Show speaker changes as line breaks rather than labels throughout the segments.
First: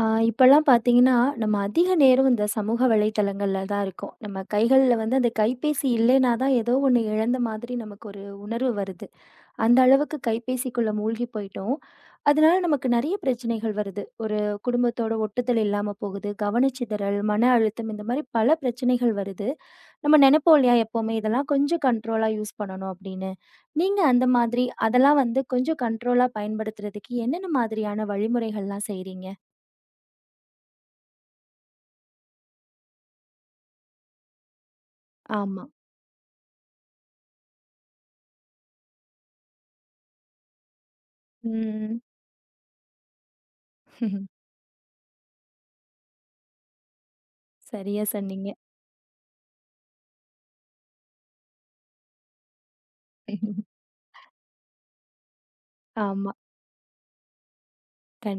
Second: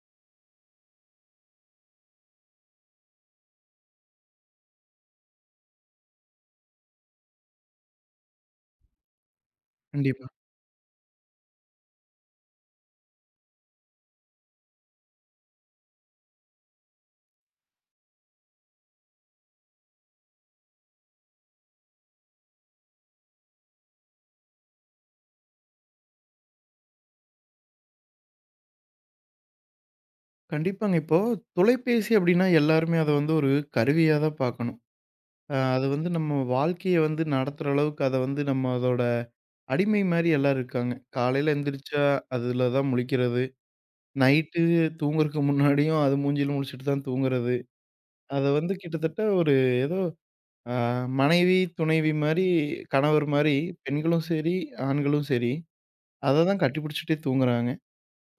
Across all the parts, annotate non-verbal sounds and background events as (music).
ஆ இப்பல்லாம் பார்த்தீங்கன்னா, நம்ம அதிக நேரம் இந்த சமூக வலைதளங்கள்ல தான் இருக்கோம். நம்ம கைகள்ல வந்து அந்த கைபேசி இல்லைனா தான் ஏதோ ஒண்ணு இழந்த மாதிரி நமக்கு ஒரு உணர்வு வருது. அந்த அளவுக்கு
கண்டிப்பா.
கைபேசிக்குள்ள மூழ்கி போயிட்டோம். அதனால நமக்கு நெறைய பிரச்சனைகள் வருது. ஒரு குடும்பத்தோட ஒட்டுதல் இல்லாம போகுது, கவனச்சிதறல், மன அழுத்தம் இந்த மாரி பல பிரச்சனைகள் வருது. நம்ம நெனைப்போம் இல்லையா, எப்பவுமே இதெல்லாம் கொஞ்சம் கண்ட்ரோலா யூஸ் பண்ணணும் அப்படின்னு. நீங்க அந்த மாதிரி அதெல்லாம் வந்து கொஞ்சம் கண்ட்ரோலா பயன்படுத்துறதுக்கு என்னென்ன மாதிரியான வழிமுறைகள்லாம் செய்றீங்க?
கண்டிப்பாங்க. இப்போ தொலைபேசி அப்டின்னா எல்லாருமே அத வந்து ஒரு கருவியா தான் பார்க்கணும்.
ஆமா.
அது வந்து நம்ம வாழ்க்கைய வந்து நடத்துற அளவுக்கு அத வந்து நம்ம அதோட அடிமை மாரி எல்லாரும் இருக்காங்க. காலையில
ம்.
எந்திரிச்சா அதுல தான் முழிக்கிறது.
(laughs)
நைட்டு தூங்குறதுக்கு முன்னாடியும் அது மூஞ்சில முழிச்சுட்டு தான் தூங்குறது.
சரியா
அத
சொன்னீங்க.
வந்து கிட்டத்தட்ட ஒரு ஏதோ அ மனைவி, துணைவி மாரி, கணவர் மாரி, பெண்களும் சரி, ஆண்களும் சரி,
ஆமா.
அத தான் கட்டிப்பிடிச்சுட்டே தூங்குறாங்க.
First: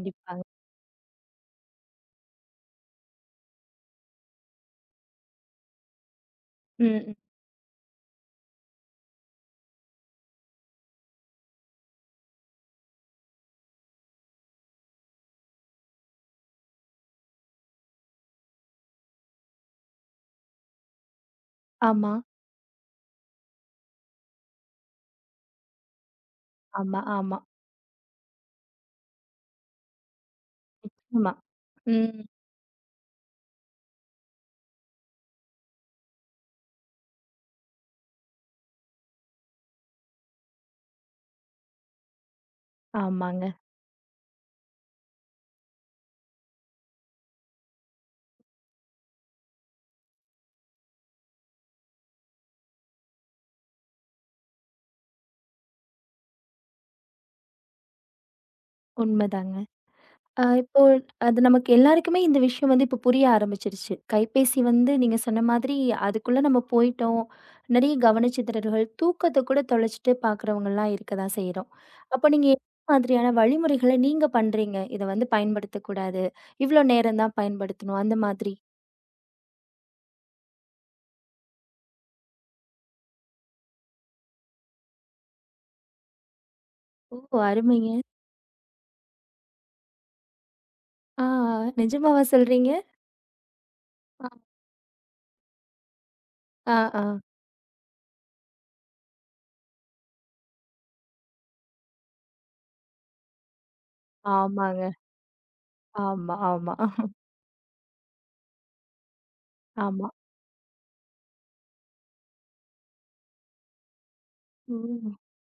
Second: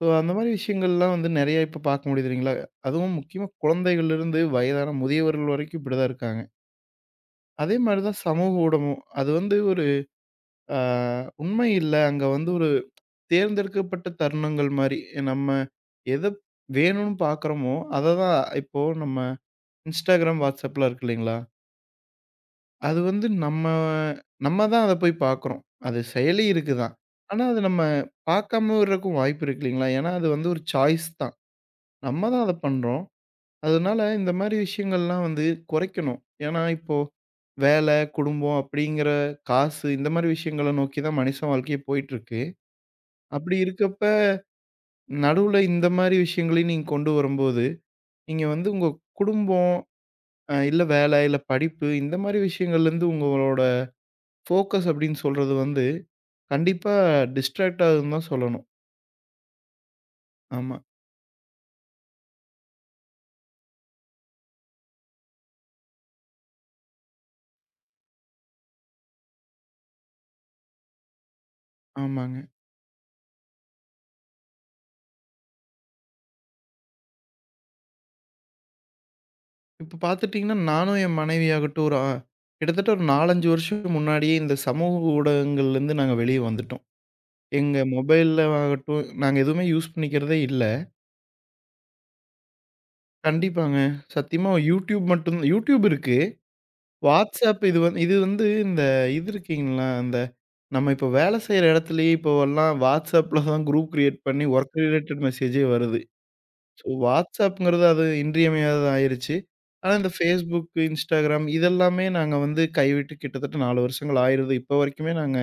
ஸோ அந்த மாரி விஷயங்கள்லாம் வந்து நெறையா இப்ப பார்க்க முடியுது இல்லைங்களா? அதுவும் முக்கியமா குழந்தைகள்லருந்து வயதான முதியவர்கள் வரைக்கும் இப்படி தான் இருக்காங்க.
ம்.
அதே மாரி தான் சமூக ஊடகம். அது வந்து ஒரு ஆ உண்மை இல்ல. அங்க வந்து ஒரு தேர்ந்தெடுக்கப்பட்ட தருணங்கள் மாரி. நம்ம எத வேணும்னு பார்க்குறோமோ, அத தான் இப்போ நம்ம Instagram, Whatsappலாம் இருக்கு இல்லைங்களா?
ஆமா,
அது வந்து நம்ம நம்ம தான் அத போய் பார்க்குறோம். அது செயலி இருக்கு தான்.
ஆமா, ஆமா,
ஆனா அது நம்ம பார்க்காம இருக்கவும் வாய்ப்பு இருக்கு இல்லைங்களா? ஏன்னா அது வந்து ஒரு சாய்ஸ்
ஆமா.
தான்.
ம்.
நம்ம தான் அத பண்றோம். அதனால இந்த மாரி விஷயங்கள்லாம் வந்து குறைக்கணும். ஏன்னா, இப்போ வேலை, குடும்பம் அப்படிங்கிற காசு இந்த மாரி விஷயங்கள நோக்கி தான் மனிஷன் வாழ்க்கையே போயிட்டுருக்கு.
ஆமாங்க.
அப்படி இருக்கப்ப, நடுவுல இந்த மாரி விஷயங்களையும் நீங்க கொண்டு வரும்போது, நீங்க வந்து உங்க குடும்பம், இல்ல வேலை, இல்ல படிப்பு இந்த மாரி விஷயங்கள்லேருந்து உங்களோட ஃபோக்கஸ் அப்படின்னு சொல்றது வந்து, கண்டிப்பா டிஸ்ட்ராக்ட் ஆகுதுன்னு தான் சொல்லணும்.
உண்மதாங்க.
ஆமா.
இப்போ அது நமக்கு எல்லாருக்குமே இந்த விஷயம் வந்து இப்ப புரிய ஆரம்பிச்சிருச்சு. கைபேசி வந்து நீங்க சொன்ன மாதிரி அதுக்குள்ள நம்ம போயிட்டோம். நெறைய கவனச்சிதறல்கள், தூக்கத்த கூட தொலைச்சுட்டு பார்க்குறவங்கலாம் இருக்க தான் செய்றோம். அப்ப
ஆமாங்க.
நீங்க எந்த மாதிரியான வழிமுறைகள நீங்க பண்றீங்க? இத வந்து பயன்படுத்தக்கூடாது. இவ்ளோ நேரம் தான் பயன்படுத்தணும் அந்த மாதிரி.
இப்ப பார்த்துட்டீங்கன்னா, நானும் என் மனைவியாகட்டும் ஒரு கிட்டத்தட்ட ஒரு 4, 5 வருஷத்துக்கு முன்னாடியே இந்த சமூக ஊடகங்கள்லேருந்து நாங்க வெளிய வந்துட்டோம்.
ஓ!
எங்க
அருமைங்க.
மொபைல்ல ஆகட்டும், நாங்க எதுவுமே யூஸ் பண்ணிக்கிறதே இல்ல.
ஆ, நிஜமாவா சொல்றீங்க?
கண்டிப்பாங்க.
ஆ.
சத்தியமா YouTube மட்டும் YouTube இருக்கு.
ஆ, ஆ.
WhatsApp இது வந்து இந்த இது இருக்கீங்களா, அந்த நம்ம இப்போ வேலை செய்ற இடத்துலயே இப்போவெல்லாம் WhatsAppல தான் குரூப் கிரியேட் பண்ணி ஒர்க்
ஆமாங்க.
ரிலேட்டட் மெசேஜே வருது.
ஆமா, ஆமா,
ஸோ வாட்ஸ்அப்ங்கிறது அது இன்றியமையாதது ஆயிருச்சு. ஆனா
ஆமா.
இந்த Facebook, Instagram இதெல்லாமே நாங்க வந்து கைவிட்டு கிட்டத்தட்ட 4 வருஷங்கள் ஆயிருது. இப்போ வரைக்குமே
ம்.
நாங்க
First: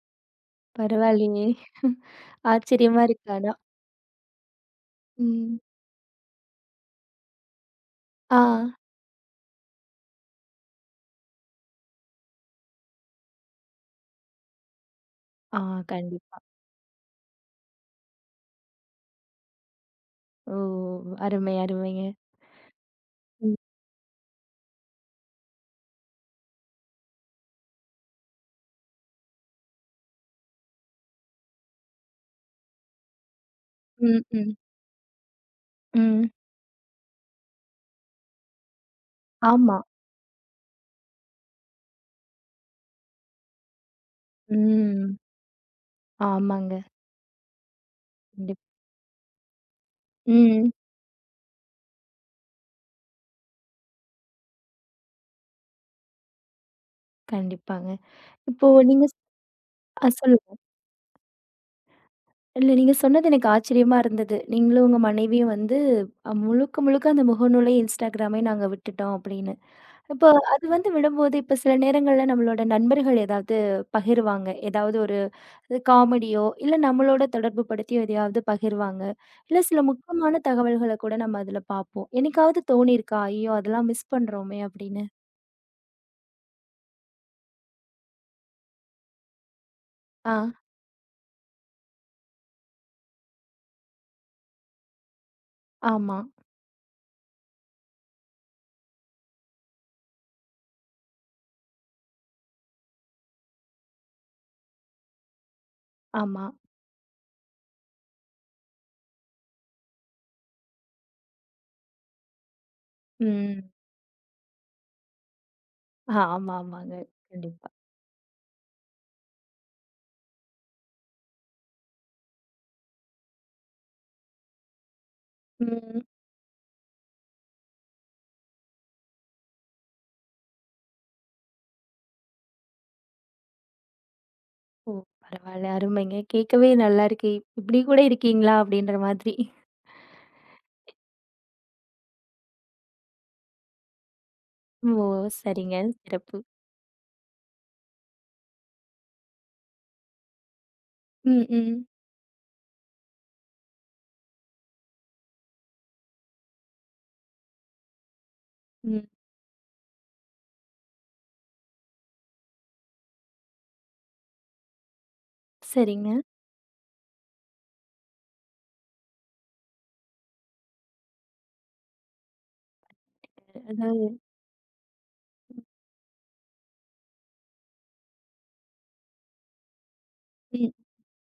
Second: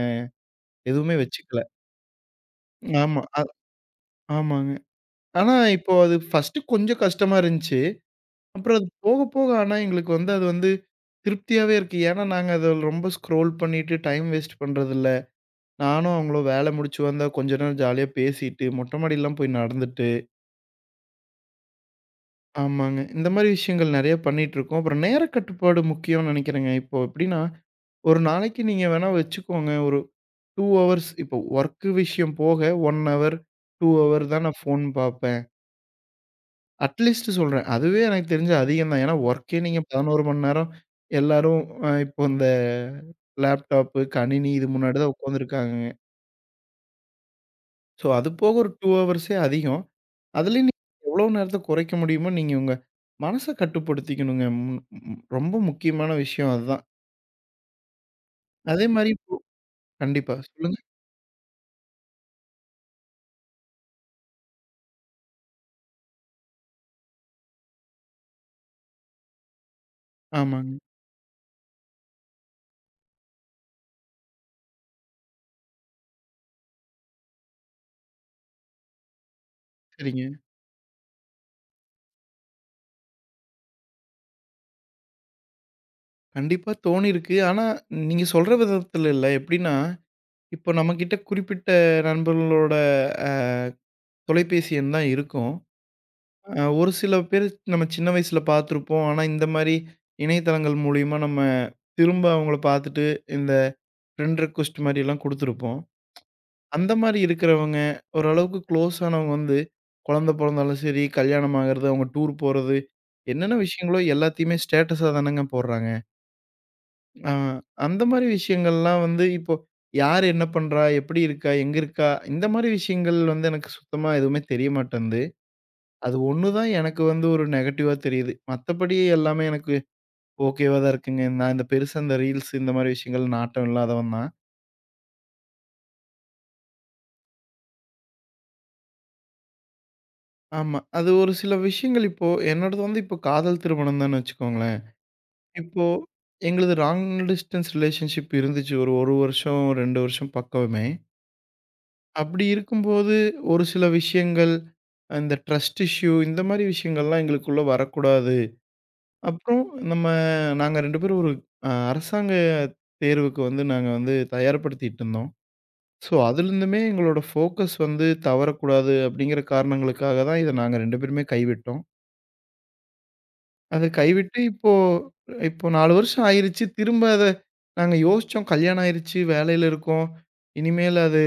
எதுவுமே
பரவாயில்லையே!
வச்சுக்கல.
ஆச்சரியமா
ஆமா.
இருக்கு ஆனா.
ஆமாங்க. ஆனா
ம்.
இப்போ அது ஃபர்ஸ்ட்டு கொஞ்சம் கஷ்டமா இருந்துச்சு.
ஆ,
அப்புறம் அது போக போக ஆனா எங்களுக்கு வந்து அது வந்து திருப்தியாவே இருக்கு. ஏன்னா நாங்க அத ரொம்ப ஸ்க்ரோல் பண்ணிட்டு டைம் வேஸ்ட் பண்றதில்ல.
ஆ
நானும்
கண்டிப்பா.
அவங்களும் வேலை முடிச்சு வந்தா கொஞ்ச நேரம் ஜாலியா பேசிட்டு மொட்டை மாடிலாம் போய் நடந்துட்டு.
ஓ! அருமை, அருமைங்க.
ஆமாங்க. இந்த மாரி
ம்,
விஷயங்கள் நெறைய பண்ணிட்டுருக்கோம். அப்புறம் நேர கட்டுப்பாடு முக்கியம்னு நெனைக்கிறேங்க. இப்போ எப்படின்னா, ஒரு நாளைக்கு நீங்க வேணா வச்சுக்கோங்க, ஒரு 2 ஹவர்ஸ் இப்போ வொர்க்கு விஷயம் போக 1 ஹவர், 2
ம்,
ஹவர் தான்
ம்,
நான் ஃபோன் பார்ப்பேன்.
ம்.
அட்லீஸ்ட் சொல்றேன். அதுவே எனக்கு தெரிஞ்சு அதிகம் தான். ஏன்னா வொர்க்கே
ஆமா.
நீங்க 11 மணி நேரம் எல்லாரும் இப்போ இந்த லேப்டாப்பு, கணினி இது முன்னாடி தான்
ம்.
உட்காந்துருக்காங்கங்க.
ஆமாங்க.
ஸோ அது போக
கண்டிப்
ஒரு 2 ஹவர்ஸே அதிகம். அதுலயும்
ம்.
நீங்க எவ்வளோ நேரத்த குறைக்க முடியுமோ, நீங்க உங்க மனச கட்டுப்படுத்திக்கணுங்க. ம் ம் ரொம்ப முக்கியமான விஷயம் அதுதான்.
கண்டிப்பாங்க. இப்போ
அதே
நீங்க
மாரி
ஸ்
இப்போ
ஆ
கண்டிப்பா.
சொல்லுங்க.
சொல்லுங்க.
இல்ல, நீங்க சொன்னது எனக்கு ஆச்சரியமா இருந்தது. நீங்களும் உங்க மனைவியும் வந்து முழுக்க முழுக்க அந்த முகநூலை, Instagramஐ நாங்க விட்டுட்டோம் அப்படின்னு. இப்போ அது
ஆமாங்க.
வந்து விடும்போது, இப்ப சில நேரங்கள்ல நம்மளோட நண்பர்கள் ஏதாவது பகிர்வாங்க. ஏதாவது ஒரு காமெடியோ, இல்ல நம்மளோட தொடர்பு படுத்தியோ எதையாவது பகிர்வாங்க. இல்ல சில
சரிங்க.
முக்கியமான தகவல்கள கூட நம்ம அதுல பார்ப்போம். என்னைக்காவது தோணியிருக்கா? ஐயோ! அதெல்லாம் மிஸ் பண்றோமே அப்படின்னு.
கண்டிப்பா தோணியிருக்கு. ஆனா, நீங்க சொல்ற விதத்துல இல்ல. எப்படின்னா,
ஆ,
இப்போ நம்மகிட்ட குறிப்பிட்ட நண்பர்களோட அ தொலைபேசி எண் தான் இருக்கும்.
ஆமா,
ஒரு சில பேர் நம்ம சின்ன வயசுல பார்த்துருப்போம். ஆனா, இந்த மாரி இணையதளங்கள் மூலியமா நம்ம திரும்ப அவங்கள பார்த்துட்டு, இந்த ஃப்ரெண்ட் ரெக்வெஸ்ட் மாரியெல்லாம் குடுத்துருப்போம்.
ஆமா.
அந்த மாரி இருக்கிறவங்க, ஓரளவுக்கு க்ளோஸ் ஆனவங்க வந்து, குழந்தை பொறந்தாலும் சரி, கல்யாணம் ஆகுறது, அவங்க டூர் போறது, என்னென்ன
ம்.
விஷயங்களோ எல்லாத்தையுமே ஸ்டேட்டஸா தானங்க போடுறாங்க.
ஆ, ஆமா, ஆமாங்க.
அ
கண்டிப்பா.
அந்த மாரி விஷயங்கள்லாம் வந்து இப்போ யார் என்ன பண்றா? எப்படி இருக்கா? எங்க இருக்கா? இந்த மாரி விஷயங்கள் வந்து எனக்கு சுத்தமா எதுவுமே தெரிய மாட்டேன்து.
ம்.
அது ஒண்ணு தான் எனக்கு வந்து ஒரு நெகட்டிவா தெரியுது. மத்தபடி எல்லாமே எனக்கு ஓகேவா தான் இருக்குங்க. நான் இந்த பெருசா இந்த ரீல்ஸ் இந்த மாரி விஷயங்கள் நாட்டம் இல்லாதவன் தான்.
ஓ! பரவால்ல. அருமைங்க. கேட்கவே நல்லா இருக்கு. இப்படி கூட இருக்கீங்களா? அப்படின்ற மாதிரி.
ஆமா. அது ஒரு சில விஷயங்கள் இப்போ என்னோடது வந்து இப்போ காதல் திருமணம் தான்னு வச்சுக்கோங்களேன்.
ஓ! சரிங்க.
இப்போ
சிறப்பு.
எங்களுது லாங் டிஸ்டன்ஸ் ரிலேஷன்ஷிப் இருந்துச்சு. ஒரு 1 வருஷம், 2 வருஷம் பக்கமே.
ம், ம்,
அப்படி இருக்கும்போது ஒரு சில விஷயங்கள், இந்த ட்ரஸ்ட் இஷ்யூ இந்த மாரி விஷயங்கள்லாம் எங்களுக்குள்ள வரக்கூடாது.
ம்.
அப்புறம் நம்ம நாங்க 2 பேரும் ஒரு அரசாங்க தேர்வுக்கு வந்து நாங்க வந்து தயார்படுத்திட்டு இருந்தோம். ஸோ,
சரிங்க.
அதிலிருந்துமே எங்களோட ஃபோக்கஸ் வந்து தவறக்கூடாது அப்படிங்கிற காரணங்களுக்காக தான் இத நாங்க 2 பேருமே கைவிட்டோம். அத
அது
கைவிட்டு இப்போ இப்போ 4 வருஷம் ஆயிருச்சு. திரும்ப அத நாங்க யோசிச்சோம். கல்யாணம் ஆயிருச்சு, வேலையில இருக்கோம்.
ம்,
இனிமேல் அது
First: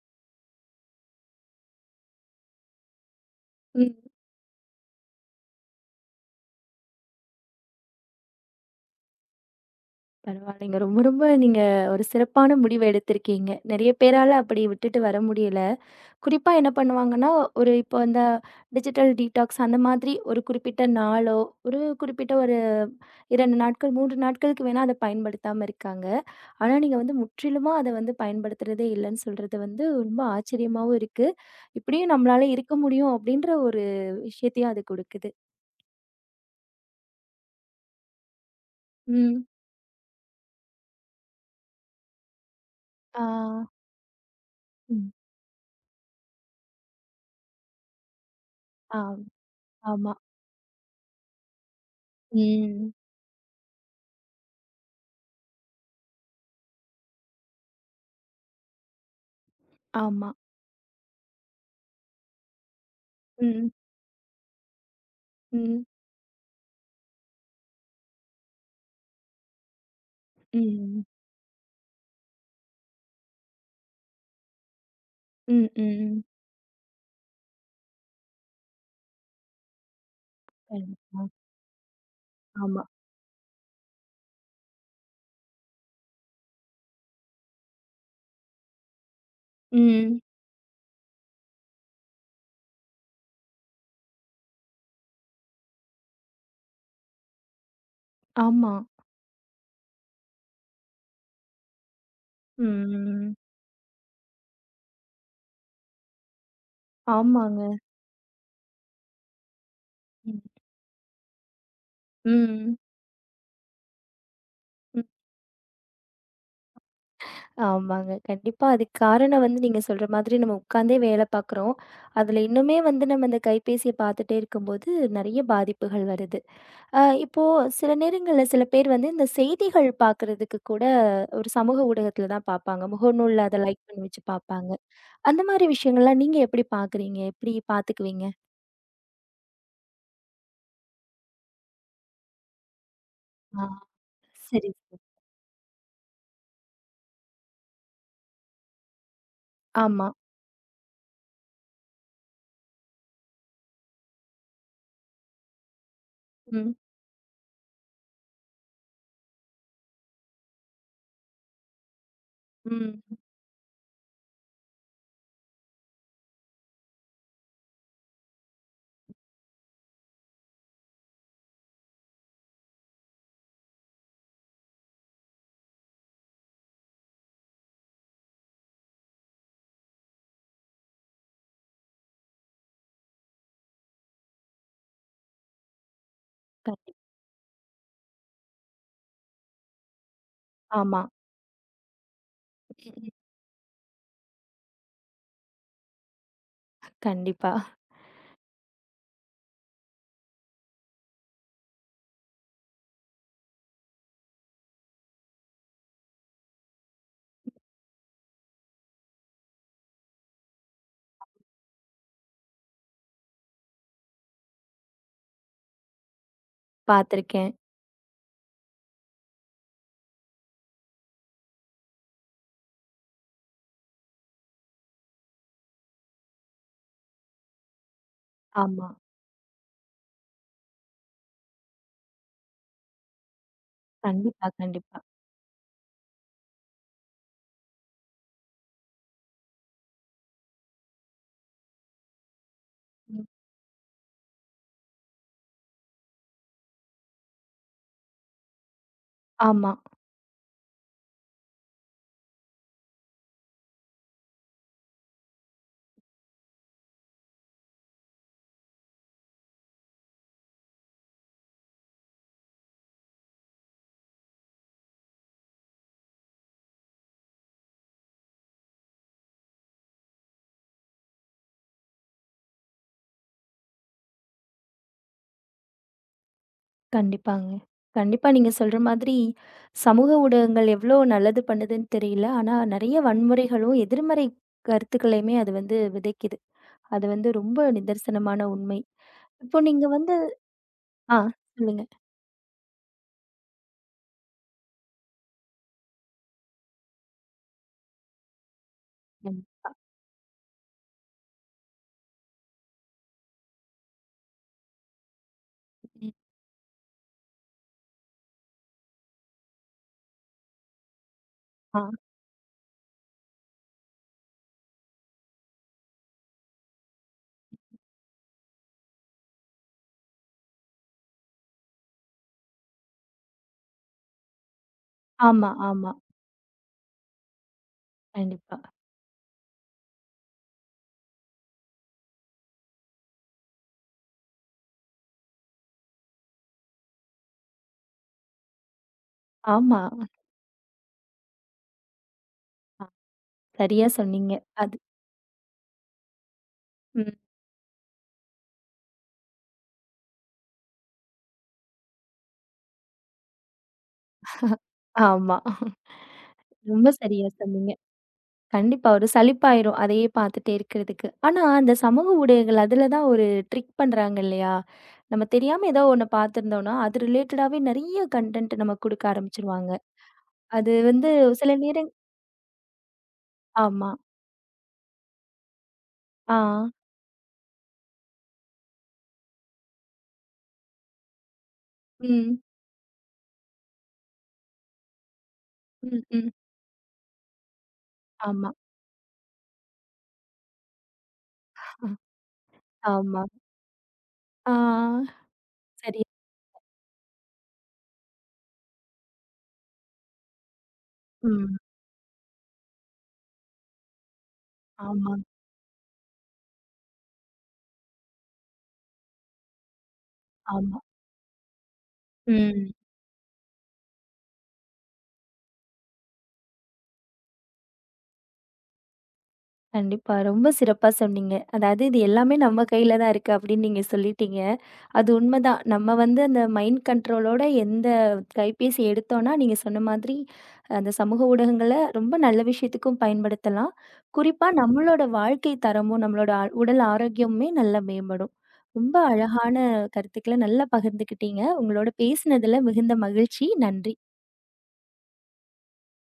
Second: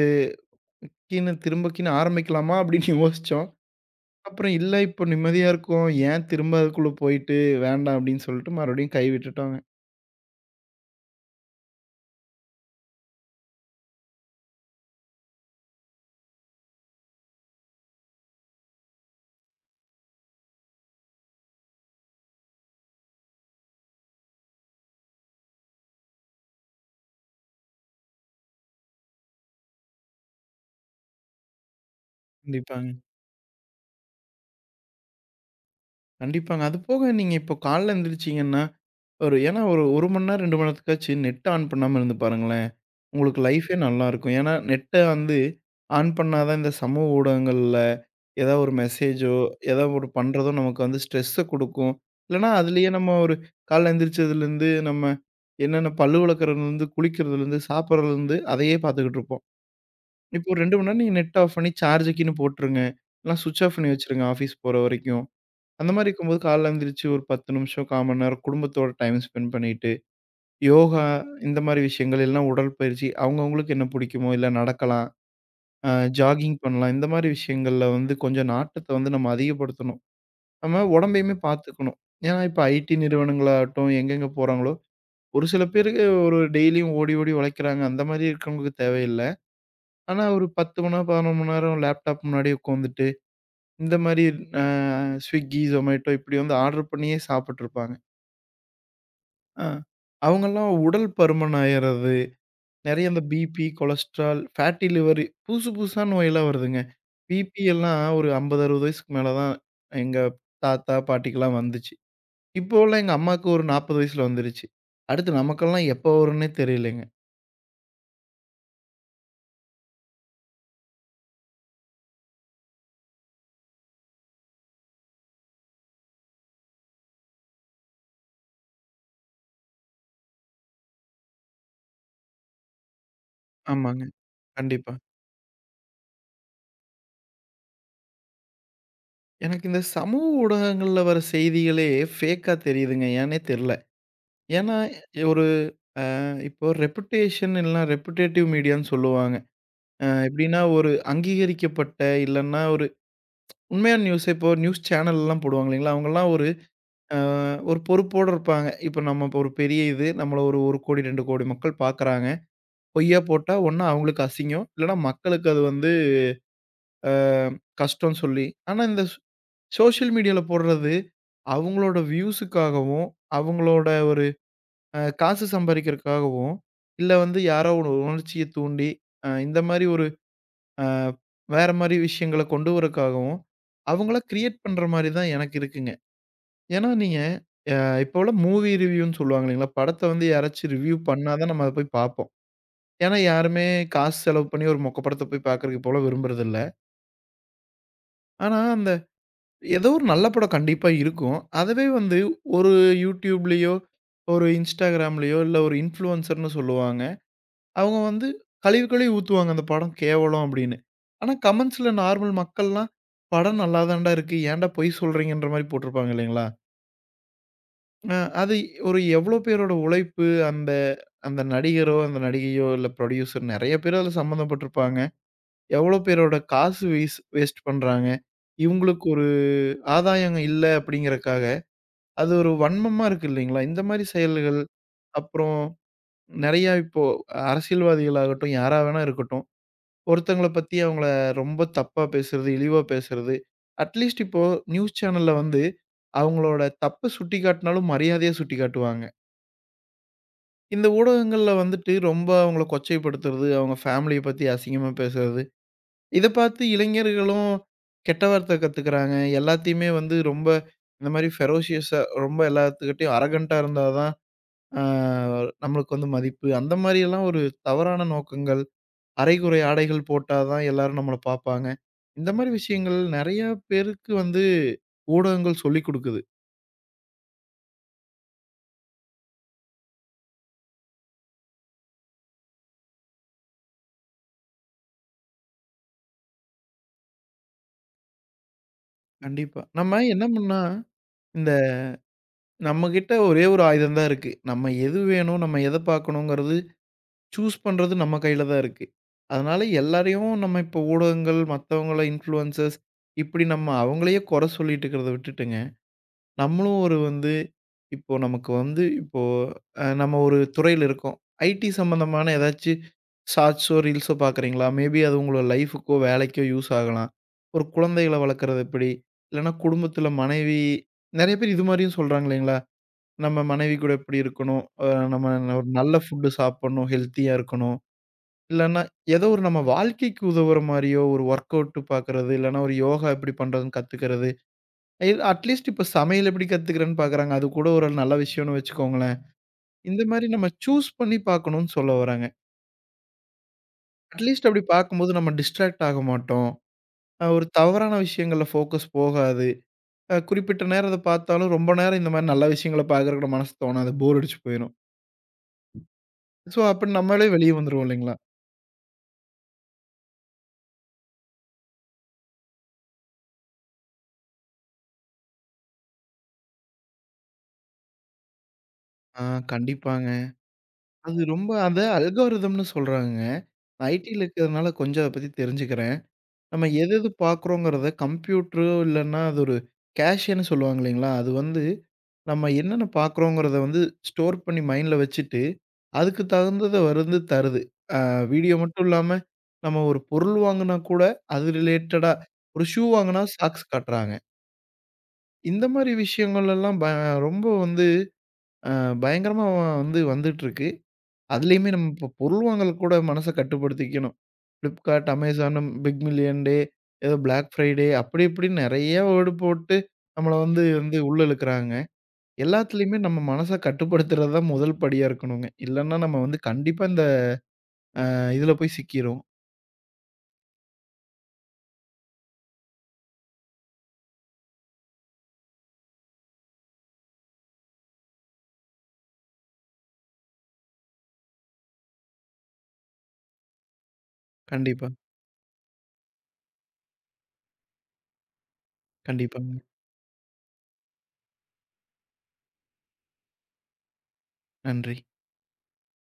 கீன்னு திரும்பக்கீன்னு ஆரம்பிக்கலாமா? அப்படின்னு (laughs) யோசிச்சோம்.
ம்.
அப்புறம் இல்ல இப்போ நிம்மதியா இருக்கோம். ஏன் திரும்ப அதுக்குள்ள போயிட்டு வேண்டாம் அப்படின்னு சொல்லிட்டு மறுபடியும் கை விட்டுட்டோங்க.
பரவாயில்லைங்க. ரொம்ப ரொம்ப நீங்க ஒரு சிறப்பான முடிவு எடுத்திருக்கீங்க. நெறைய பேரால அப்படி விட்டுட்டு வர முடியல. குறிப்பா என்ன பண்ணுவாங்கன்னா, ஒரு இப்போ இந்த டிஜிட்டல் டீடாக்ஸ் அந்த மாதிரி ஒரு குறிப்பிட்ட நாளோ, ஒரு குறிப்பிட்ட ஒரு 2 நாட்கள், 3 நாட்களுக்கு வேணா அத பயன்படுத்தாம இருக்காங்க. ஆனா நீங்க வந்து முற்றிலுமா அத வந்து பயன்படுத்துறதே இல்லன்னு சொல்றது வந்து ரொம்ப ஆச்சரியமாவும் இருக்கு. இப்படியும் நம்மளால இருக்க
கண்டிப்பாங்க.
முடியும் அப்படின்ற ஒரு விஷயத்தையும் அது குடுக்குது.
கண்டிப்பாங்க. அது போக நீங்க இப்போ காலைல எந்திரிச்சீங்கன்னா, ஒரு
ம்.
ஏன்னா ஒரு 1 மணி நேரம் 2 மணி நேரத்துக்காச்சு நெட் ஆன் பண்ணாம இருந்து பாருங்களேன்.
ஆ.
உங்களுக்கு லைஃபே நல்லாருக்கும். ஏன்னா நெட்ட
ம்.
வந்து ஆன் பண்ணா தான் இந்த சமூக ஊடகங்கள்ல ஏதாவது ஒரு
ஆ,
மெசேஜோ, ஏதாவது ஒரு
ஆமா.
பண்றதோ நமக்கு வந்து ஸ்ட்ரெஸ்ஸ குடுக்கும். இல்லன்னா அதிலேயே
ம்.
நம்ம ஒரு காலைல எந்திரிச்சதுலேருந்து நம்ம என்னென்ன பல்லு விளக்குறதுலேருந்து, குளிக்கிறதுலேருந்து, சாப்பிடுறதுலேருந்து அதையே பார்த்துக்கிட்டு இருப்போம்.
ஆமா.
இப்போ ஒரு 2 மணி நேரம் நீங்க நெட் ஆஃப் பண்ணி சார்ஜுக்குன்னு போட்டுருங்க. இல்லன்னா ஸ்விட்ச்
ம்.
ஆஃப் பண்ணி வச்சுருங்க ஆஃபீஸ் போற வரைக்கும்.
ம்.
அந்த மாரி இருக்கும்போது காலைல எந்திரிச்சு ஒரு 10 நிமிஷம், 1/4 மணி நேரம் குடும்பத்தோட டைம் ஸ்பெண்ட் பண்ணிட்டு
ம்.
யோகா இந்த மாரி விஷயங்கள் இல்லைன்னா உடற்பயிற்சி அவங்கவங்களுக்கு என்ன பிடிக்குமோ, இல்ல நடக்கலாம்,
ம்,
அ
ம்.
ஜாகிங் பண்ணலாம். இந்த மாரி விஷயங்கள்ல வந்து கொஞ்சம் நாட்டத்த வந்து நம்ம அதிகப்படுத்தணும். நம்ம
கண்டிப்பா.
உடம்பையுமே பார்த்துக்கணும். ஏன்னா இப்ப
ஆமா.
ஐடி நிறுவனங்களாகட்டும், எங்கெங்க போறாங்களோ, ஒரு சில பேருக்கு ஒரு டெய்லியும் ஓடி ஓடி உழைக்கிறாங்க. அந்த மாரி இருக்கிறவங்களுக்கு தேவையில்ல.
ம்.
ஆனா ஒரு 10 மணி நேரம், 11 மணி நேரம் லேப்டாப் முன்னாடி உட்காந்துட்டு, இந்த மாரி அ Swiggy, Zomato இப்படி வந்து ஆர்டர் பண்ணியே சாப்பிட்டுருப்பாங்க.
ஆமா.
அ அவங்கலாம் உடல் பருமன் ஆயிறது. நெறைய இந்த
ம்.
பிபி, கொலஸ்ட்ரால், ஃபேட்டி லிவர் புதுசு புதுசா நோயெல்லாம் வருதுங்க. பிபி
ஆமாங்க.
எல்லாம் ஒரு 50, 60 வயசுக்கு மேல தான் எங்க
ம்.
தாத்தா, பாட்டிக்கெல்லாம் வந்துச்சு.
ம்.
இப்போ உள்ள எங்க அம்மாவுக்கு ஒரு 40 வயசுல வந்துருச்சு.
ம்.
அடுத்து நமக்கெல்லாம் எப்போ வரும்ன்னே தெரியலங்க.
ஆமாங்க. கண்டிப்பா. அதுக்கு காரணம் வந்து நீங்க சொல்ற மாதிரி நம்ம உட்கார்ந்தே வேலை பார்க்குறோம். அதுல இன்னுமே வந்து நம்ம இந்த கைபேசிய பார்த்துட்டே இருக்கும்போது நெறைய பாதிப்புகள் வருது. இப்போ சில நேரங்கள்ல சில பேர் வந்து இந்த செய்திகள் பார்க்குறதுக்கு கூட ஒரு சமூக ஊடகத்துல தான் பார்ப்பாங்க. முகநூல்ல அத லைக் பண்ணி
ஆமாங்க.
வச்சு பார்ப்பாங்க.
கண்டிப்பா.
அந்த மாரி விஷயங்கள்லாம் நீங்க எப்படி பார்க்குறீங்க? எப்படி பார்த்துக்குவீங்க?
எனக்கு இந்த சமூக ஊடகங்கள்ல வர செய்திகளே ஃபேக்கா தெரியுதுங்க. ஏன்னே
ஆ.
தெரியல.
சரி,
ஏன்னா
சரி.
ஒரு இப்போ ரெபுடேஷன் இல்லனா ரெபுடேட்டிவ் மீடியான்னு சொல்லுவாங்க.
ஆமா.
எப்படின்னா ஒரு அங்கீகரிக்கப்பட்ட இல்லன்னா உண்மையான நியூஸ் இப்போ நியூஸ் சேனல்லாம் போடுவாங்க இல்லைங்களா? அவங்கலாம்
ம்.
அ ஒரு பொறுப்போட இருப்பாங்க. இப்ப நம்ம இப்ப ஒரு பெரிய இது நம்மள ஒரு 1,00,00,000, 2,00,00,000 மக்கள் பார்க்குறாங்க.
ம்.
பொய்யா போட்டா ஒண்ணு அவங்களுக்கு அசிங்கம், இல்லன்னா மக்களுக்கு அது வந்து அ கஷ்டம்னு சொல்லி. ஆனா இந்த சோஷியல் மீடியால போடுறது அவங்களோட வியூஸுக்காகவும், அவங்களோட ஒரு காசு சம்பாரிக்கிறதுக்காகவும், இல்ல வந்து யாரோ ஒரு உணர்ச்சிய தூண்டி இந்த மாரி ஒரு அ வேற மாரி விஷயங்கள கொண்டு வரக்காகவும், அவங்களா கிரியேட் பண்ற மாரி தான் எனக்கு இருக்குங்க. ஏன்னா
கண்டிப்பா.
நீங்க அ இப்போ உள்ள மூவி ரிவ்யூன்னு சொல்லுவாங்க இல்லைங்களா? படத்த வந்து யாராச்சும் ரிவ்யூ
ஆமா.
பண்ணா தான் நம்ம அத போய் பார்ப்போம்.
ம்.
ஏன்னா யாருமே காசு செலவு பண்ணி ஒரு மொக்க படத்த போய் பார்க்கறதுக்கு இப்போலாம் விரும்புறதில்ல.
கண்டிப்பா.
ஆனா அந்த ஏதோ ஒரு நல்ல படம் கண்டிப்பா இருக்கும். அதுவே வந்து ஒரு YouTubeலயோ, ஒரு Instagramலயோ இல்ல ஒரு இன்ஃப்ளூயன்சர்ன்னு சொல்லுவாங்க. அவங்க வந்து கழுவி கழுவி ஊத்துவாங்க அந்த படம் கேவலம் அப்படின்னு. ஆனா கமெண்ட்ஸ்ல நார்மல் மக்கள்லாம், "படம் நல்லா தான்டா இருக்கு. ஏன்டா பொய் சொல்றீங்கன்ற" மாரி போட்டிருப்பாங்க இல்லைங்களா?
பார்த்துருக்கேன்.
அ அது ஒரு எவ்வளோ பேரோட உழைப்பு, அந்த அந்த நடிகரோ, அந்த நடிகையோ, இல்ல ப்ரொடியூசர் நெறைய பேர் அதுல சம்மந்தப்பட்டிருப்பாங்க. எவ்வளோ பேரோட காசு வீஸ் வேஸ்ட் பண்றாங்க.
ஆமா.
இவங்களுக்கு ஒரு ஆதாயம் இல்ல அப்படிங்கிறக்காக, அது ஒரு வன்மமா இருக்கு இல்லைங்களா? இந்த மாரி
கண்டிப்பா,
செயல்கள்,
கண்டிப்பா.
அப்புறம் நெறையா இப்போ அரசியல்வாதிகளாகட்டும், யாரா வேணா இருக்கட்டும், ஒருத்தங்கள பத்தி அவங்கள ரொம்ப தப்பா பேசுறது, இழிவா
ம்.
பேசுறது. அட்லீஸ்ட் இப்போ நியூஸ் சேனல்ல வந்து அவங்களோட தப்ப சுட்டிக்காட்டினாலும் மரியாதையா சுட்டிக்காட்டுவாங்க.
ஆமா.
இந்த ஊடகங்கள்ல வந்துட்டு ரொம்ப அவங்கள கொச்சைப்படுத்துறது, அவங்க ஃபேமிலிய பத்தி அசிங்கமா பேசுறது, இத பார்த்து இளைஞர்களும் கெட்ட வார்த்தை கத்துக்கிறாங்க. எல்லாத்தையுமே வந்து ரொம்ப இந்த மாரி ஃபெரோஷியஸா ரொம்ப எல்லாத்துக்கிட்டயும் அரகன்ட்டா இருந்தா தான் ஆ நம்மளுக்கு வந்து மதிப்பு. அந்த மாரியெல்லாம் ஒரு தவறான நோக்கங்கள், அரைகுறை ஆடைகள் போட்டா தான் எல்லாரும் நம்மள பார்ப்பாங்க. இந்த மாரி விஷயங்கள் நெறையா பேருக்கு வந்து ஊடகங்கள் சொல்லிக் குடுக்குது.
கண்டிப்பாங்க. கண்டிப்பா நீங்க சொல்ற மாதிரி சமூக ஊடகங்கள் எவ்ளோ நல்லது பண்ணுதுன்னு தெரியல. ஆனா நெறைய வன்முறைகளும், எதிர்மறை கருத்துக்களையுமே அது வந்து விதைக்குது. அது வந்து ரொம்ப நிதர்சனமான உண்மை. இப்போ
கண்டிப்பா.
நீங்க
நம்ம
வந்து
என்ன பண்ணா
ஆ சொல்லுங்க.
நம்மகிட்ட ஒரே ஒரு ஆயுதம் தான் இருக்கு. நம்ம எது வேணும், நம்ம எத பார்க்கணுங்கிறது சூஸ் பண்றது நம்ம கையில தான் இருக்கு.
ம்.
அதனால எல்லாரையும் நம்ம இப்போ ஊடகங்கள், மத்தவங்கள இன்ஃப்ளூயன்சர்ஸ் இப்படி நம்ம அவங்களையே குறை சொல்லிட்டு இருக்கிறத விட்டுட்டுங்க,
ம்.
நம்மளும் ஒரு வந்து இப்போ நமக்கு வந்து இப்போ நம்ம ஒரு துறையில இருக்கோம். ஐடி
ஆ.
சம்மந்தமான ஏதாச்சும் ஷார்ட்ஸோ, ரீல்ஸோ பார்க்குறீங்களா? மேபி அது உங்களோட லைஃப்க்கோ, வேலைக்கோ யூஸ் ஆகலாம். ஒரு குழந்தைகள வளர்க்குறது எப்படி? இல்லைன்னா குடும்பத்தில மனைவி நெறைய பேர் இது மாரியும் சொல்றாங்க இல்லைங்களா? நம்ம மனைவி கூட எப்படி இருக்கணும்?
ஆமா,
ஒரு
ஆமா.
நல்ல ஃபுட் சாப்பிடணும், ஹெல்த்தியா இருக்கணும்.
கண்டிப்பா.
இல்லன்னா, ஏதோ ஒரு நம்ம வாழ்க்கைக்கு உதவுற மாரியோ, ஒரு வொர்க் அவுட் பார்க்குறது, இல்லன்னா ஒரு யோகா எப்படி பண்றதுன்னு கத்துக்கிறது. அட்லீஸ்ட் இப்ப சமையல் எப்படி கத்துக்கிறேன்னு பார்க்குறாங்க. அது கூட ஒரு நல்ல விஷயம்னு வச்சுக்கோங்களேன்.
ஆமா.
இந்த மாரி நம்ம சூஸ் பண்ணி பார்க்கணும்னு சொல்ல வராங்க.
சரியா சொன்னீங்க.
அட்லீஸ்ட் அப்படி
அது
பார்க்கும்போது நம்ம டிஸ்ட்ராக்ட் ஆக மாட்டோம்.
ம்.
ஒரு தவறான விஷயங்கள்ல ஃபோக்கஸ் போகாது. குறிப்பிட்ட நேரம் அத பார்த்தாலும் ரொம்ப நேரம் இந்த மாரி நல்ல விஷயங்கள பார்க்கறக்கு மனசு தோணாது. போர் அடிச்சு போயிரும்.
ஆமா.
ஸோ
ரொம்ப
அப்ப
சரியா
நம்மளே வெளிய
சொன்னீங்க.
வந்துருவோம் இல்லைங்களா?
கண்டிப்பா ஒரு சலிப்பாயிரும், அதையே பார்த்துட்டே இருக்கிறதுக்கு. ஆனா அந்த சமூக ஊடகங்கள் அதில தான் ஒரு ட்ரிக் பண்றாங்க இல்லையா? நம்ம தெரியாம ஏதோ ஒண்ணு பார்த்துருந்தோம்னா, அது ரிலேட்டடாவே நெறைய கன்டென்ட் நமக்கு குடுக்க
ஆ
ஆரம்பிச்சுருவாங்க.
கண்டிப்பாங்க.
அது வந்து
அது ரொம்ப
சில
அத
நேரம்.
அல்காரிதம்னு சொல்றாங்கங்க.
ஆமா.
ஐடில இருக்கிறதுனால கொஞ்சம் அத பத்தி தெரிஞ்சுக்கிறேன்.
ஆ.
நம்ம எது எது பார்க்குறோங்கிறத கம்ப்யூட்டரோ இல்லன்னா அது ஒரு கேஷன்னு சொல்லுவாங்க இல்லைங்களா? அது வந்து
ம்.
நம்ம என்னென்ன பார்க்குறோங்கிறத வந்து ஸ்டோர் பண்ணி மைண்ட்ல வச்சுட்டு,
ம்,
அதுக்கு
ம்.
தகுந்தத வந்து தருது.
ஆமா,
வீடியோ மட்டும் இல்லாம நம்ம ஒரு பொருள் வாங்குனா கூட அது ரிலேட்டடா ஒரு ஷூ
ஆமா.
வாங்குனா சாக்ஸ் காட்டுறாங்க.
ஆ.
இந்த மாரி
சரி.
விஷயங்கள் எல்லாம் ரொம்ப வந்து அ பயங்கரமா வந்து வந்துட்டுருக்கு.
ம்.
அதுலயுமே நம்ம இப்ப பொருள் வாங்கலுக்கு கூட மனச கட்டுப்படுத்திக்கணும். Flipkart,
ஆமா,
Amazon, பிக் மில்லியன் டே, ஏதோ பிளாக் ஃப்ரைடே அப்படி இப்படின்னு நெறைய வேர்டு போட்டு நம்மள வந்து
ஆமா.
வந்து உள்ள இழுக்குறாங்க.
ம்.
எல்லாத்துலயுமே நம்ம மனச கட்டுப்படுத்துறது தான் முதல் படியா இருக்கணுங்க. இல்லன்னா நம்ம வந்து கண்டிப்பா இந்த இதுல போய் சிக்கிருவோம்.
கண்டிப்பா. ரொம்ப சிறப்பா சொன்னீங்க. அதாவது இது எல்லாமே நம்ம கையில தான் இருக்கு அப்படின்னு நீங்க சொல்லிட்டீங்க. அது உண்மதான். நம்ம வந்து அந்த மைண்ட் கண்ட்ரோலோட எந்த கைபேசி எடுத்தோம்னா, நீங்க சொன்ன மாதிரி அந்த சமூக ஊடகங்கள ரொம்ப நல்ல விஷயத்துக்கும் பயன்படுத்தலாம். குறிப்பா
கண்டிப்பா,
நம்மளோட வாழ்க்கை தரமும், நம்மளோட உடல் ஆரோக்கியமுமே நல்லா மேம்படும். ரொம்ப
கண்டிப்பாங்க.
அழகான கருத்துக்கள நல்லா பகிர்ந்துக்கிட்டீங்க. உங்களோட பேசினதுல மிகுந்த மகிழ்ச்சி. நன்றி.
நன்றி.